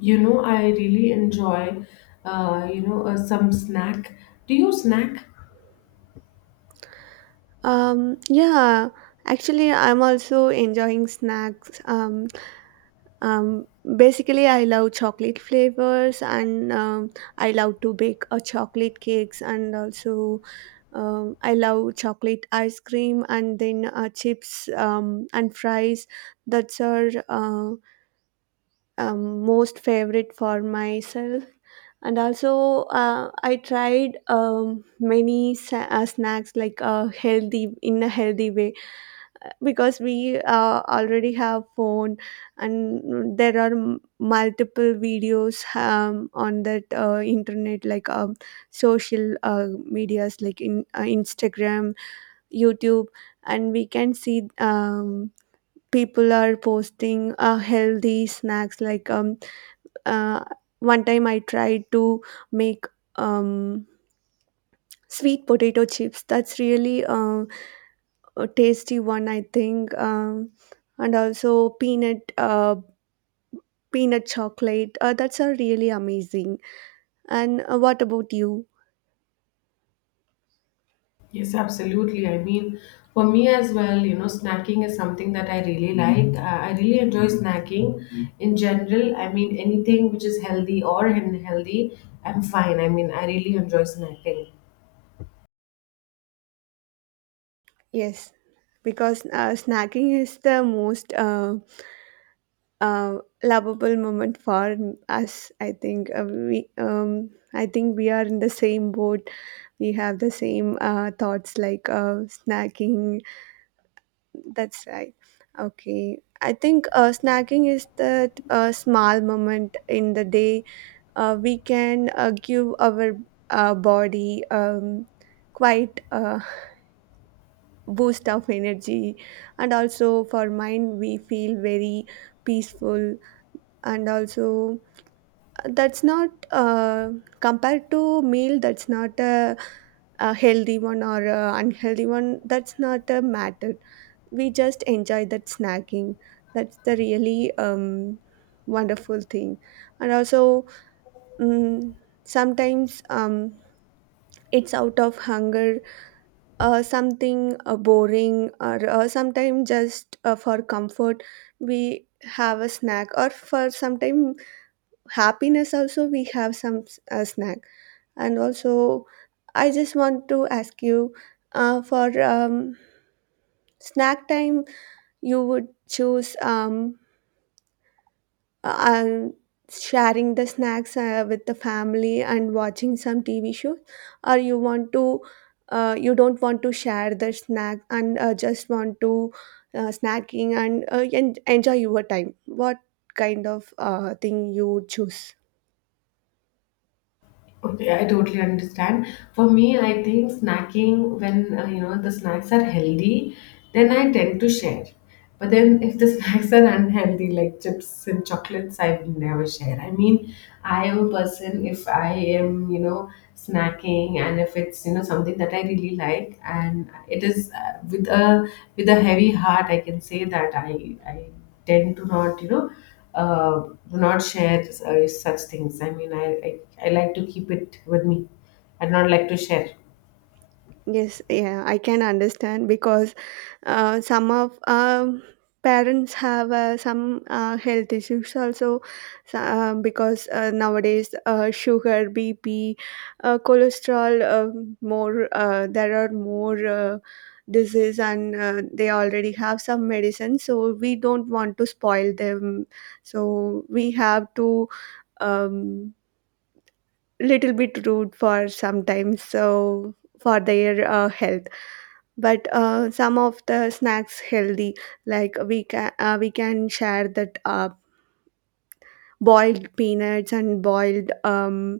You know, I really enjoy, some snack. Do you snack? Um, yeah, actually, I'm also enjoying snacks. Um, basically, I love chocolate flavors and I love to bake chocolate cakes and also I love chocolate ice cream and then chips and fries. That's our most favorite for myself. And also, I tried many snacks like healthy in a healthy way because we already have phone and there are multiple videos on that internet like social medias like in instagram youtube and we can see people are posting healthy snacks like uh, one time I tried to make um, sweet potato chips that's really a tasty one I think and also peanut peanut chocolate that's are really amazing and what about you Yes, absolutely. For me as well, you know, snacking is something that I really like. I really enjoy snacking in general. Anything which is healthy or unhealthy, I'm fine. I really enjoy snacking. yes because snacking is the most uh, lovable moment for us I think we I think we are in the same boat we have the same thoughts like snacking that's right okay I think snacking is that small moment in the day we can give our body quite a boost of energy and also for mind we feel very peaceful and also that's not compared to meal that's not a, a healthy one or a unhealthy one that's not a matter we just enjoy that snacking that's the really wonderful thing and also mm sometimes it's out of hunger something boring or sometimes just for comfort we have a snack or for sometime happiness also we have a snack and also I just want to ask you for snack time you would choose and sharing the snacks with the family and watching some tv shows, or you want to you don't want to share the snack and just want to snacking and enjoy your time what kind of thing you choose. Okay, I totally understand. For me, I think snacking when you know the snacks are healthy, then I tend to share. But then if the snacks are unhealthy, like chips and chocolates, I will never share. I am a person, if I am, you know, snacking, and if it's, you know, something that I really like, and it is, uh, with a heavy heart, I can say that I tend to not, you know, uh, do not share such things. I mean, I like to keep it with me. I do not like to share. Yes, yeah, I can understand because some of parents have some health issues also, so, because nowadays sugar, BP, cholesterol, more there are more disease and they already have some medicine, so we don't want to spoil them. So we have to um, little bit rude for sometimes so for their health but some of the snacks healthy like we can we can share that boiled peanuts and boiled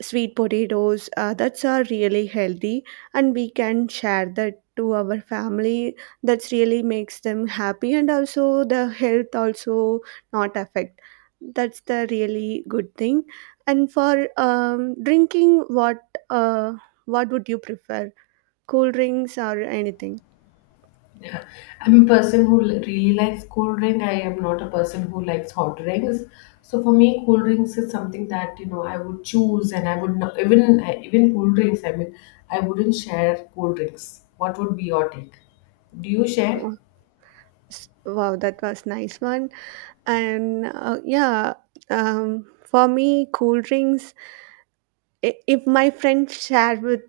sweet potatoes that's are really healthy and we can share that to our family that's really makes them happy and also the health also not affect. That's the really good thing. And for drinking, uh, what would you prefer, cool drinks or anything? Yeah. I'm a person who really likes cold drink. I am not a person who likes hot drinks. So for me, cold drinks is something that, you know, I would choose, and I would not even even cold drinks. I wouldn't share cold drinks. What would be your take? Do you share? Wow, that was nice one. And yeah, for me, cool drinks. If my friends share with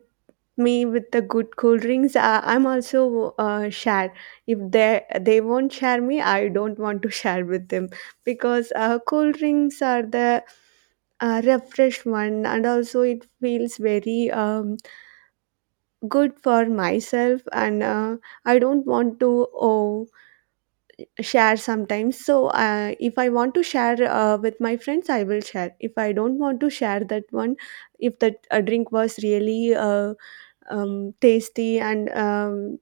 me with the good cool drinks, I'm also share. If they won't share me, I don't want to share with them because cool drinks are the refreshed one, and also it feels very good for myself, and I don't want to. Oh, share sometimes so if I want to share with my friends I will share if I don't want to share that one if that drink was really tasty and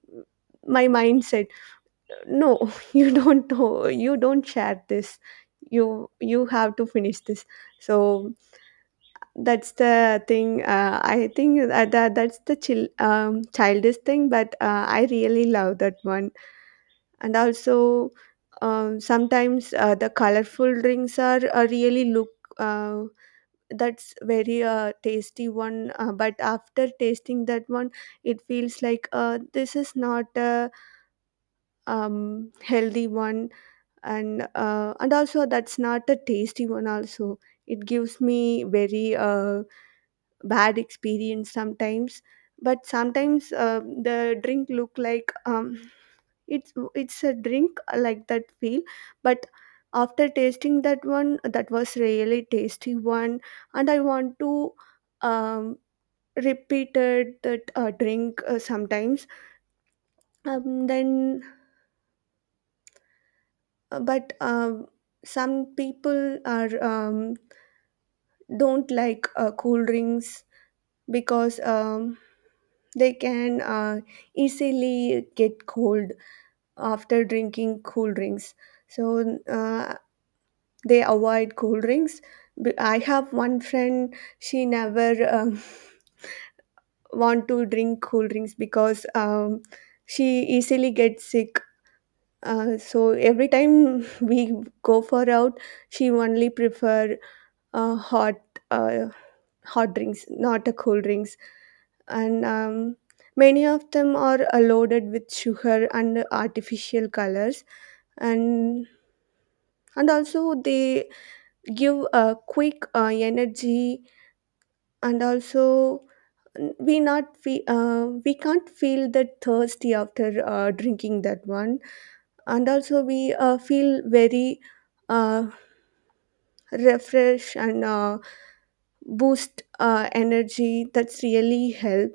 my mind said no you don't know you don't share this you have to finish this so that's the thing I think that that's the chill childish thing but I really love that one and also sometimes the colorful drinks are really look uh, that's very tasty one but after tasting that one it feels like this is not a healthy one and also that's not a tasty one also it gives me very bad experience sometimes but sometimes the drink look like it's a drink like that feel but after tasting that one that was really tasty one and I want to um, repeated that drink sometimes then but some people are don't like cool drinks because they can easily get cold after drinking cool drinks. So they avoid cool drinks. But I have one friend, she never want to drink cool drinks because she easily gets sick. So every time we go for out, she only prefer uh, hot uh, hot drinks, not a cool drinks. And many of them are loaded with sugar and artificial colors. And and also they give a quick energy. And also we not we we can't feel that thirsty after drinking that one. And also we feel very uh, refresh and boost energy. That's really help.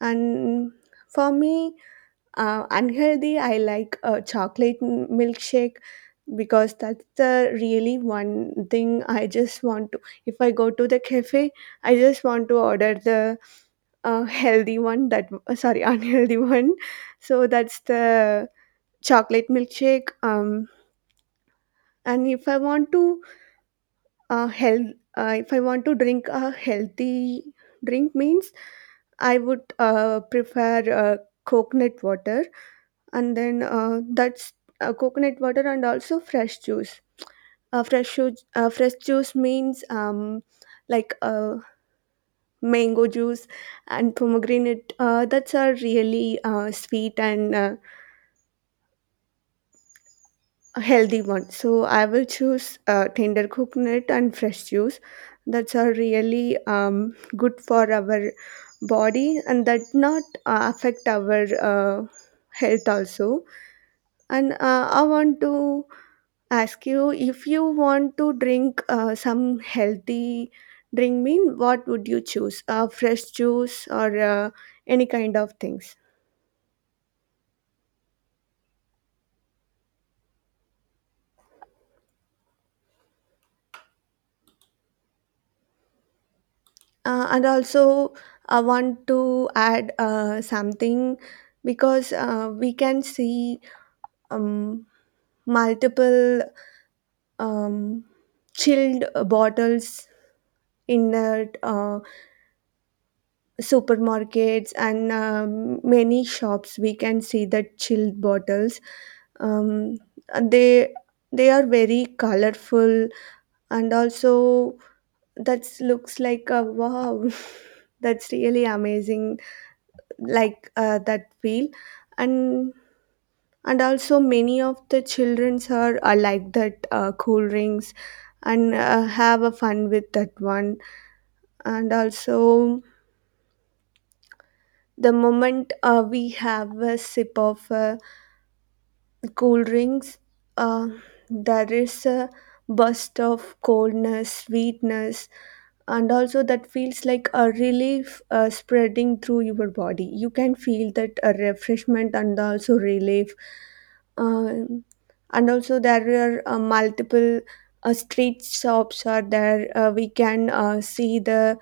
And for me, unhealthy, I like a chocolate milkshake because that's the really one thing I just want to. If I go to the cafe, I just want to order the healthy one that sorry unhealthy one. So that's the chocolate milkshake. And if I want to health, if I want to drink a healthy drink means I would prefer coconut water and then that's coconut water and also fresh juice. Fresh juice, fresh juice means like mango juice and pomegranate. That's a really sweet and a healthy one. So I will choose tender coconut and fresh juice. That's a really good for our body and that not affect our health also. And I want to ask you if you want to drink some healthy drink mean what would you choose, fresh juice or any kind of things? And also I want to add something because we can see um, multiple um, chilled bottles in that supermarkets and many shops we can see the chilled bottles um, they they are very colorful and also that looks like a wow that's really amazing like that feel and and also many of the childrens are like that cool rings and have a fun with that one and also the moment we have a sip of cool drinks, uh, there is a burst of coldness, sweetness, and also that feels like a relief spreading through your body. You can feel that refreshment and also relief. Um and also, there are multiple street shops are there. We can see the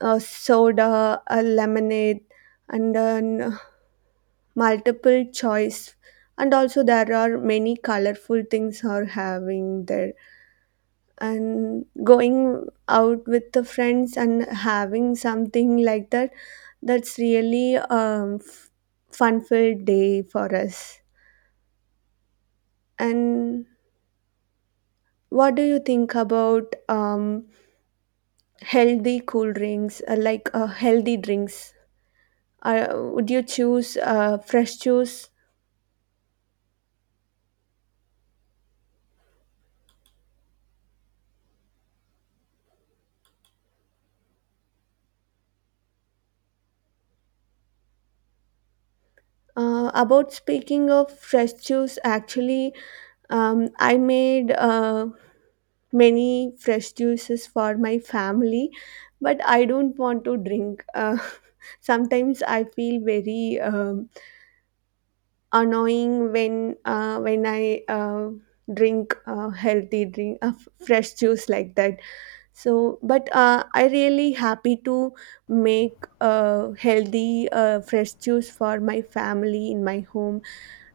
soda, lemonade, and then multiple choice and also there are many colorful things are having there and going out with the friends and having something like that that's really fun filled day for us and what do you think about healthy cool drinks healthy drinks would you choose fresh juice about speaking of fresh juice actually. I made many fresh juices for my family, but I don't want to drink. Sometimes I feel very annoying when I drink healthy drink fresh juice like that. So, but I really happy to make healthy fresh juice for my family in my home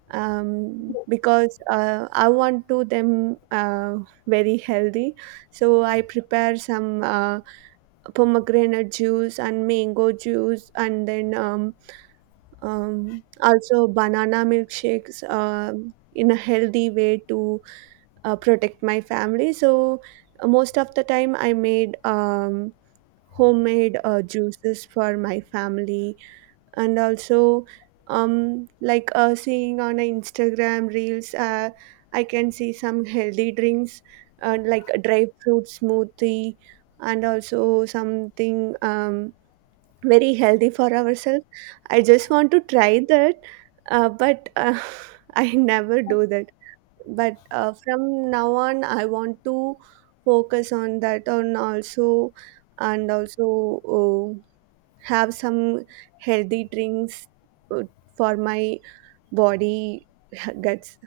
because I want to them very healthy. So I prepare some pomegranate juice and mango juice, and then also banana milkshakes in a healthy way to protect my family. So most of the time, I made homemade juices for my family and also like seeing on instagram reels I can see some healthy drinks like a dry fruit smoothie and also something very healthy for ourselves I just want to try that but I never do that but from now on I want to focus on that on also and also oh, have some healthy drinks uh, for my body guts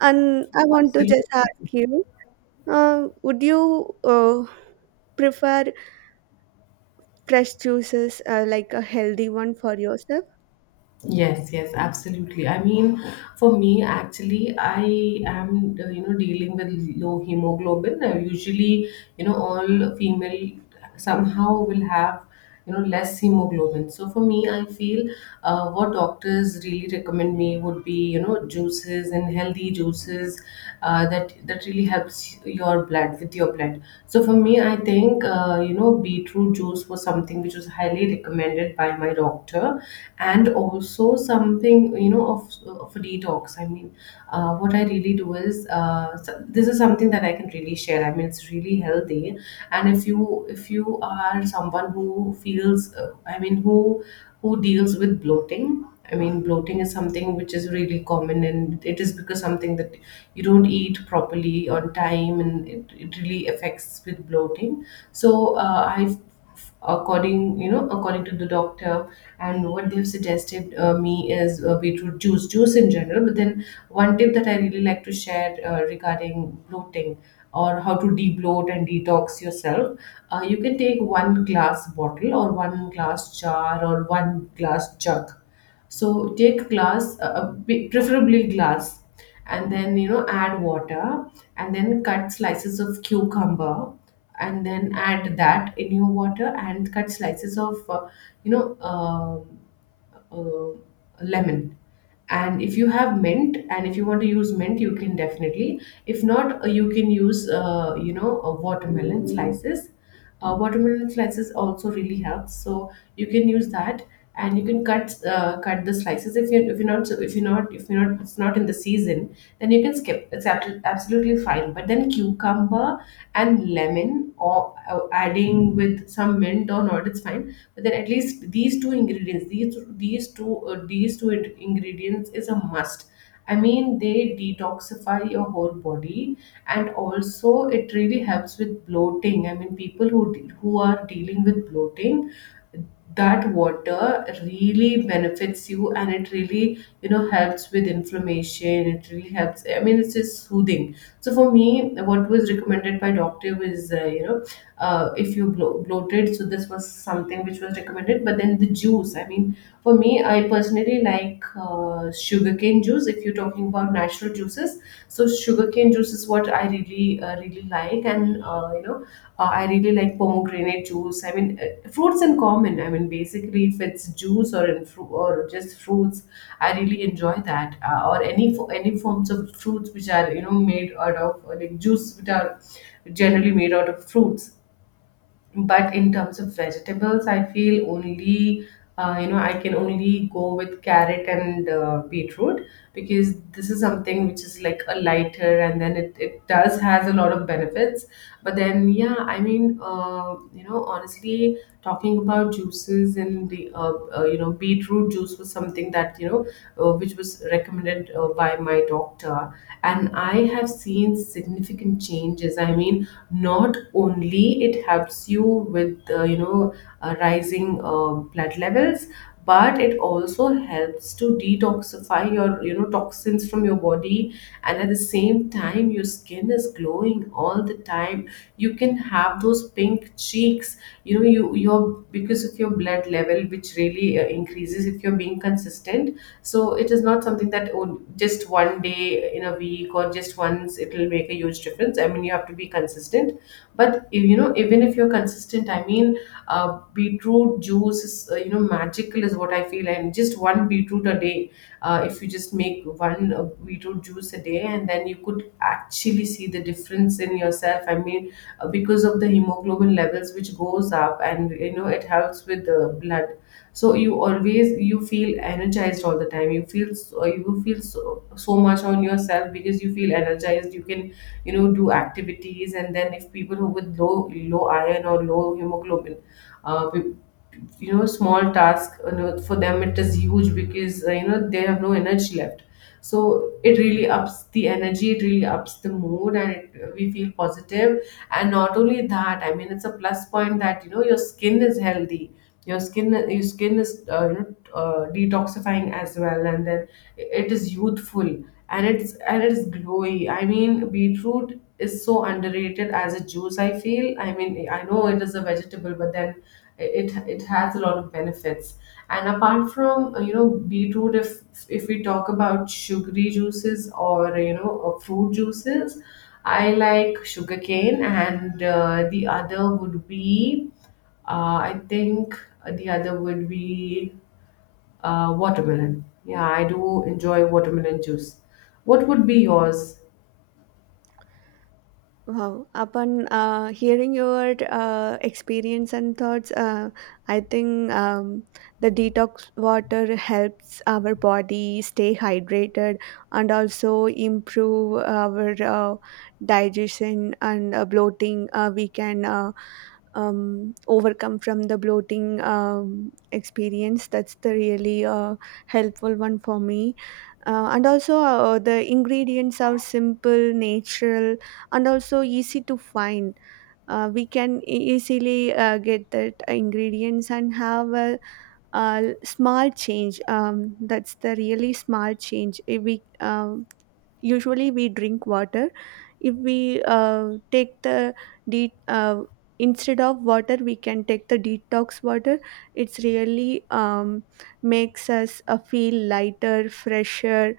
and I want to Absolutely. just ask you would you prefer fresh juices like a healthy one for yourself. Yes, absolutely. For me, actually, I am, you know, dealing with low hemoglobin. Usually, you know, all female somehow will have, you know, less hemoglobin. So for me, I feel what doctors really recommend me would be, you know, juices and healthy juices that really helps your blood, with your blood. So for me, I think, you know, beetroot juice was something which was highly recommended by my doctor, and also something, you know, of a detox. What I really do is, this is something that I can really share. It's really healthy. And if you are someone who feels, who deals with bloating. Bloating is something which is really common, and it is because something that you don't eat properly on time, and it really affects with bloating. So I According, you know, according to the doctor and what they've suggested me is beetroot juice, juice in general. But then one tip that I really like to share regarding bloating, or how to debloat and detox yourself: you can take one glass bottle, or one glass jar, or one glass jug. So take glass, preferably glass, and then, you know, add water, and then cut slices of cucumber, and then add that in your water, and cut slices of, you know uh, uh, lemon. And if you have mint, and if you want to use mint, you can, definitely. If not, you can use, watermelon slices. Watermelon slices also really helps. So you can use that, and you can cut, cut the slices. If you if you're not if you're not if you're not it's not in the season, then you can skip. It's absolutely fine. But then cucumber and lemon, or adding with some mint or not, it's fine. But then at least these two ingredients, these two ingredients is a must. They detoxify your whole body, and also it really helps with bloating. People who who are dealing with bloating, that water really benefits you, and it really, you know, helps with inflammation. It really helps. It's just soothing. So for me, what was recommended by doctor was, if you bloated. So this was something which was recommended. But then the juice, for me, I personally like sugarcane juice. If you're talking about natural juices, so sugarcane juice is what I really, really like. And, you know, I really like pomegranate juice. Fruits in common. Basically, if it's juice, or in or just fruits, I really enjoy that. Or any forms of fruits which are, you know, made out of, like juice, which are generally made out of fruits. But in terms of vegetables, I feel only, I can only go with carrot and beetroot, because this is something which is like a lighter, and then it does has a lot of benefits. But then, yeah. Honestly, talking about juices, and the, beetroot juice was something that, you know, which was recommended by my doctor. And I have seen significant changes. Not only it helps you with, rising blood levels, but it also helps to detoxify your, you know, toxins from your body. And at the same time, your skin is glowing all the time. You can have those pink cheeks, you know. You your Because of your blood level, which really increases if you're being consistent. So it is not something that, oh, just one day in a week, or just once, it will make a huge difference. You have to be consistent. But, if, you know, even if you're consistent, I mean beetroot juice is, magical is what I feel. And just one beetroot a day. If you just make one beetroot juice a day, and then you could actually see the difference in yourself. Because of the hemoglobin levels, which goes up, and, you know, it helps with the blood. So you always, you feel energized all the time. You feel so, so much on yourself, because you feel energized. You can, you know, do activities. And then if people who with low iron or low hemoglobin, uh, pe- small task, you know, for them it is huge, because, you know, they have no energy left. So it really ups the energy, it really ups the mood, and we feel positive. And not only that, it's a plus point that, you know, your skin is healthy. Your skin is, detoxifying as well. And then it is youthful, and it's glowy. Beetroot is so underrated as a juice, I feel. I know it is a vegetable, but then it has a lot of benefits. And apart from, beetroot, if we talk about sugary juices, or, you know, fruit juices, I like sugarcane, and the other would be, I think the other would be, watermelon. Yeah, I do enjoy watermelon juice. What would be yours? Wow. Upon hearing your experience and thoughts, I think the detox water helps our body stay hydrated and also improve our digestion and bloating. We can overcome from the bloating experience. That's the really helpful one for me. And also, the ingredients are simple, natural and also easy to find. We can easily get that ingredients and have a small change. That's the really small change. If we usually we drink water. If we take the de- uh, instead of water, we can take the detox water. It's really makes us feel lighter, fresher,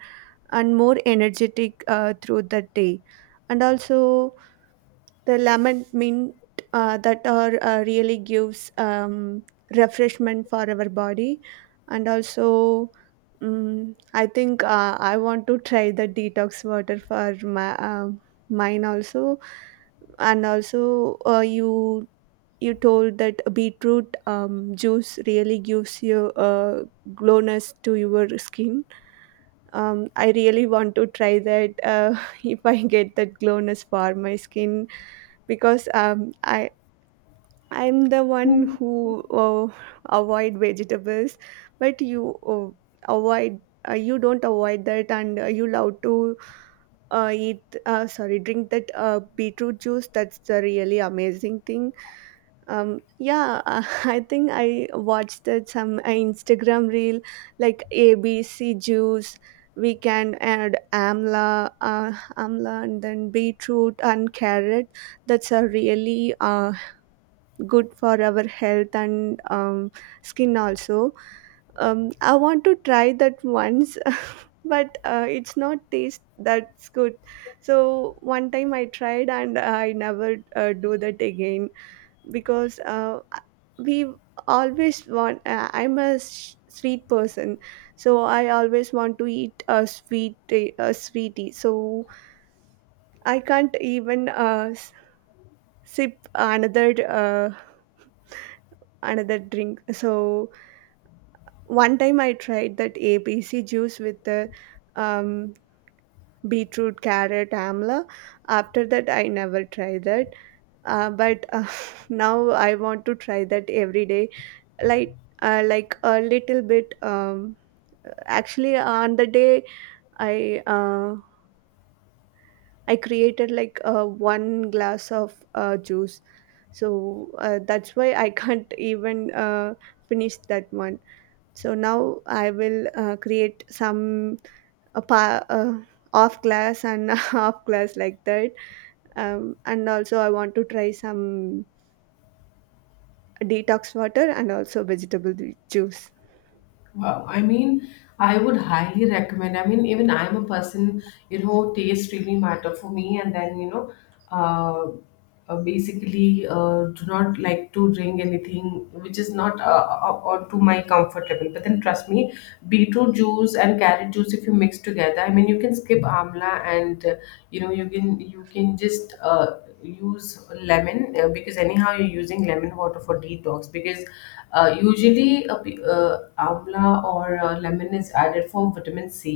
and more energetic through the day, and also the lemon mint that are really gives refreshment for our body. And also, mm I think I want to try the detox water for my mine also. And also, uh, you you told that beetroot juice really gives you glowness to your skin. Um, I really want to try that, if I get that glowness for my skin. Because I'm the one who avoid vegetables, but you don't avoid that, and you love to eat sorry, drink that beetroot juice. That's the really amazing thing. Um, yeah, I think I watched that some Instagram reel like ABC juice. We can add amla, and then beetroot and carrot. That's a really good for our health, and skin also. I want to try that once, but it's not taste that's good. So one time I tried, and I never do that again. Because we always want I'm a sweet person, so I always want to eat a sweet, a sweetie. So I can't even sip another, another drink. So one time I tried that ABC juice with the um, beetroot, carrot, amla. After that I never tried that. But Now I want to try that every day, like like a little bit. Um, actually, on the day i uh, I created like one glass of juice. So that's why I can't even finish that one. So now I will create some a pa- uh, off glass and half glass like that. And also I want to try some detox water and also vegetable juice. Wow. I would highly recommend. Even I'm a person, you know, taste really matter for me. And then, you know, uh, basically, do not like to drink anything which is not, or to my comfort level. But then trust me, beetroot juice and carrot juice, if you mix together, you can skip amla and, you can, you can just use lemon, because anyhow you're using lemon water for detox. Because usually, amla or lemon is added for vitamin C.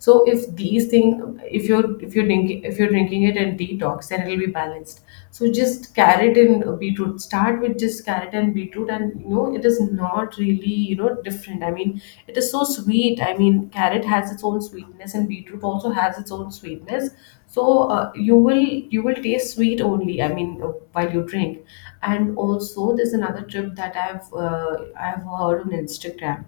So if these things, if you're drinking it and detox, then it'll be balanced. So just carrot and beetroot. Start with just carrot and beetroot. And, you know, it is not really, you know, different. It is so sweet. Carrot has its own sweetness, and beetroot also has its own sweetness. So you will you will taste sweet only. While you drink. And also there's another tip that I've heard on Instagram.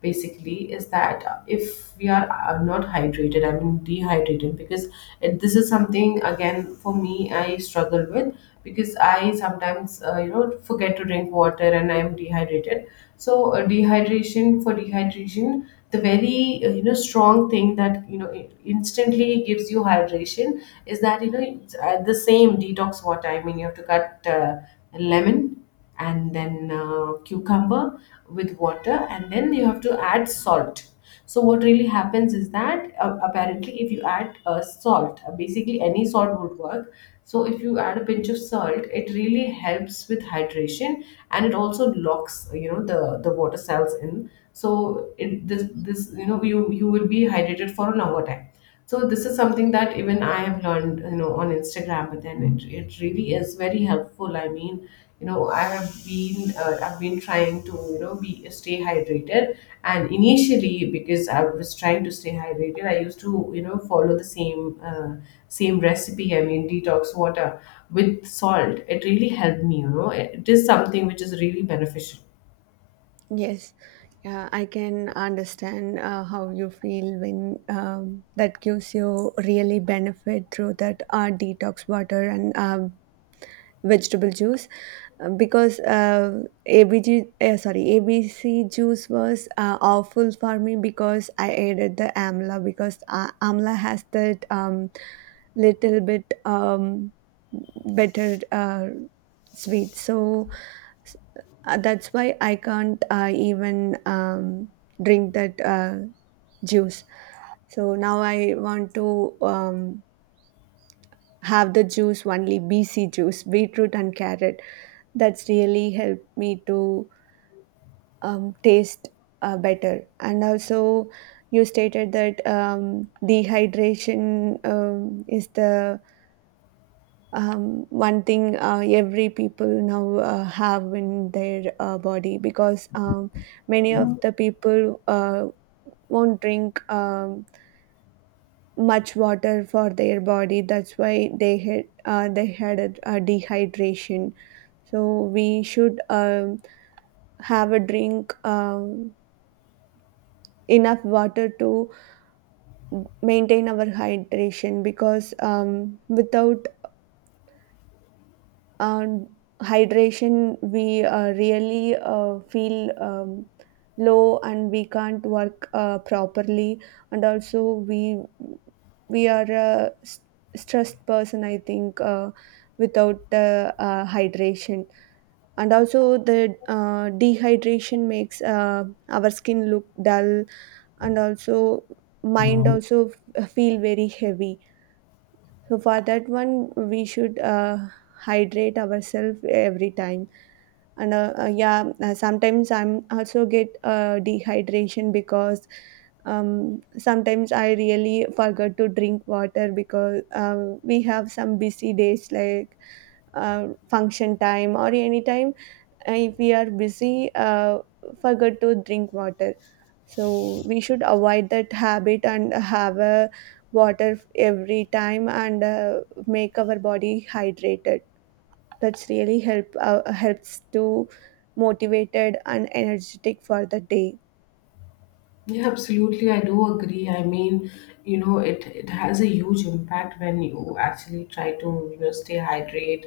Basically is that, if we are, not hydrated, dehydrated. Because this is something again for me I struggle with, because I sometimes, you know, forget to drink water, and I am dehydrated. So, dehydration for dehydration, the very, strong thing that, you know, instantly gives you hydration, is that, you know, the same detox water. You have to cut, lemon, and then, cucumber, with water, and then you have to add salt. So what really happens is that, apparently if you add, salt, basically any salt would work. So if you add a pinch of salt, it really helps with hydration. And it also locks, you know, the water cells in. So it, this you know, you will be hydrated for a longer time. So this is something that even I have learned, you know, on Instagram. But then it really is very helpful. I have been I've been trying to you know be stay hydrated. And initially, because I was trying to stay hydrated, I used to follow the same recipe. I mean, detox water with salt. It really helped me. You know, it is something which is really beneficial. Yes. Yeah, I can understand how you feel when that gives you really benefit through that detox water and vegetable juice. Because ABG, sorry, ABC juice was awful for me because I added the amla. Because amla has that little bit, better sweet, so S- that's why I can't even drink that juice. So now I want to have the juice only BC juice, beetroot and carrot. That's really helped me to taste better. And also, you stated that dehydration is the one thing every people now have in their body. Because many of the people won't drink much water for their body, that's why they had a dehydration. So we should have a drink, enough water to maintain our hydration. Because without and hydration we really feel low, and we can't work properly. And also we we are a stressed person, I think, without hydration. And also the dehydration makes our skin look dull, and also mind also feel very heavy. So for that one we should hydrate ourselves every time. And yeah, sometimes I'm also get dehydration. Because um, sometimes I really forget to drink water. Because we have some busy days, like function time or any time. If we are busy, forget to drink water. So we should avoid that habit and have a water every time, and make our body hydrated. That's really helps to motivated and energetic for the day. Yeah, absolutely. I do agree. It has a huge impact when you actually try to, you know, stay hydrate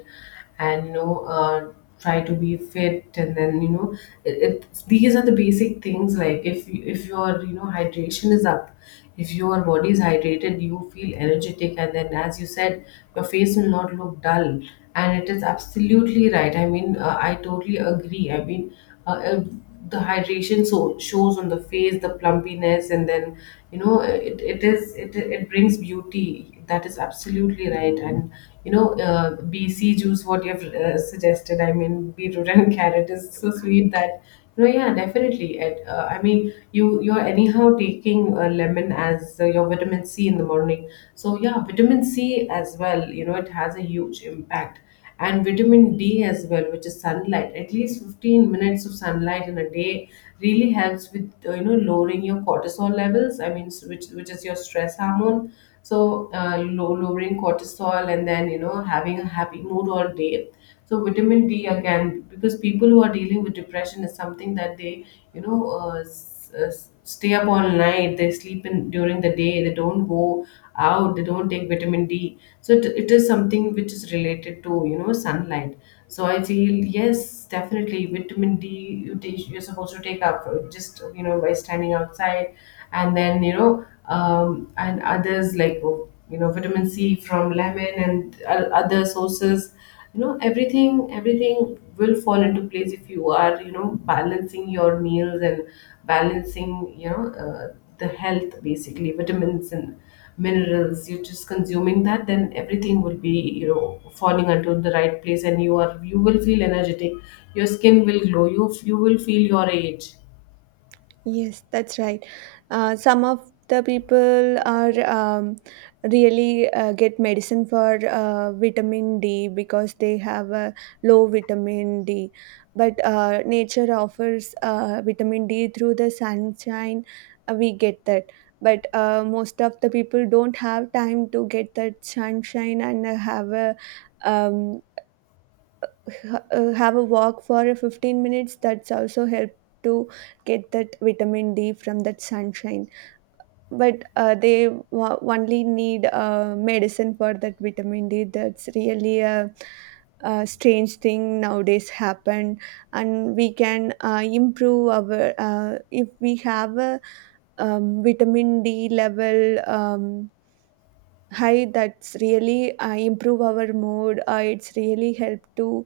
and, try to be fit. And then, you know, it, these are the basic things. Like if you, if your, you know, hydration is up, if your body is hydrated, you feel energetic. And then, as you said, your face will not look dull. And it is absolutely right. I totally agree. Uh, uh, the hydration so shows on the face the plumpiness and then you know it brings beauty. That is absolutely right. And you know, bc juice what you've suggested, I mean beetroot and carrot is so sweet that, you know, yeah, definitely I mean you're anyhow taking a lemon as your vitamin c in the morning. So yeah, vitamin c as well, you know, it has a huge impact. And vitamin D as well, which is sunlight. At least 15 minutes of sunlight in a day really helps with lowering your cortisol levels. I mean, which is your stress hormone. So lowering cortisol and then, you know, having a happy mood all day. So vitamin D again, because people who are dealing with depression is something that they stay up all night. They sleep in during the day. They don't go out, they don't take vitamin d. So it is something which is related to, you know, sunlight. So I feel, yes, definitely vitamin d you're supposed to take up, just, you know, by standing outside. And then, and others, like, oh, you know, vitamin c from lemon and other sources. You know, everything will fall into place if you are, you know, balancing your meals and balancing, the health, basically vitamins and minerals you're just consuming. That then everything will be, you know, falling into the right place and you will feel energetic. Your skin will glow. You will feel your age. Yes, that's right. Some of the people are really get medicine for vitamin D, because they have a low vitamin D. But nature offers vitamin D through the sunshine. We get that. But most of the people don't have time to get that sunshine and have a, um, have a walk for a 15 minutes. That's also help to get that vitamin D from that sunshine. But only need medicine for that vitamin D. That's really a strange thing nowadays happen. And we can improve our, if we have a vitamin D level um, high, that's really improve our mood. It's really help to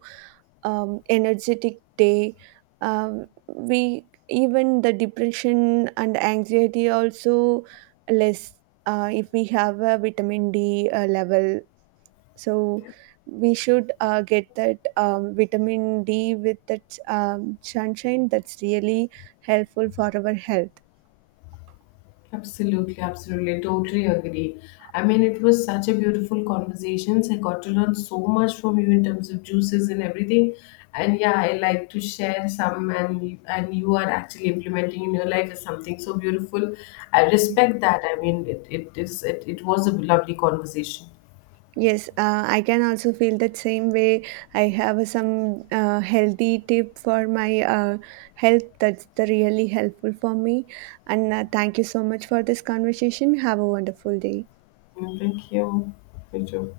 energetic day. We even the depression and anxiety also less, if we have a vitamin D level. So we should get that vitamin D with that sunshine. That's really helpful for our health. Absolutely, absolutely. Totally agree. I mean, it was such a beautiful conversation. I got to learn so much from you in terms of juices and everything. And yeah, I like to share some, and and you are actually implementing in your life is something so beautiful. I respect that. I mean, it was a lovely conversation. Yes, I can also feel that same way. I have some healthy tip for my health. That's the really helpful for me. And thank you so much for this conversation. Have a wonderful day. Thank you. Thank too.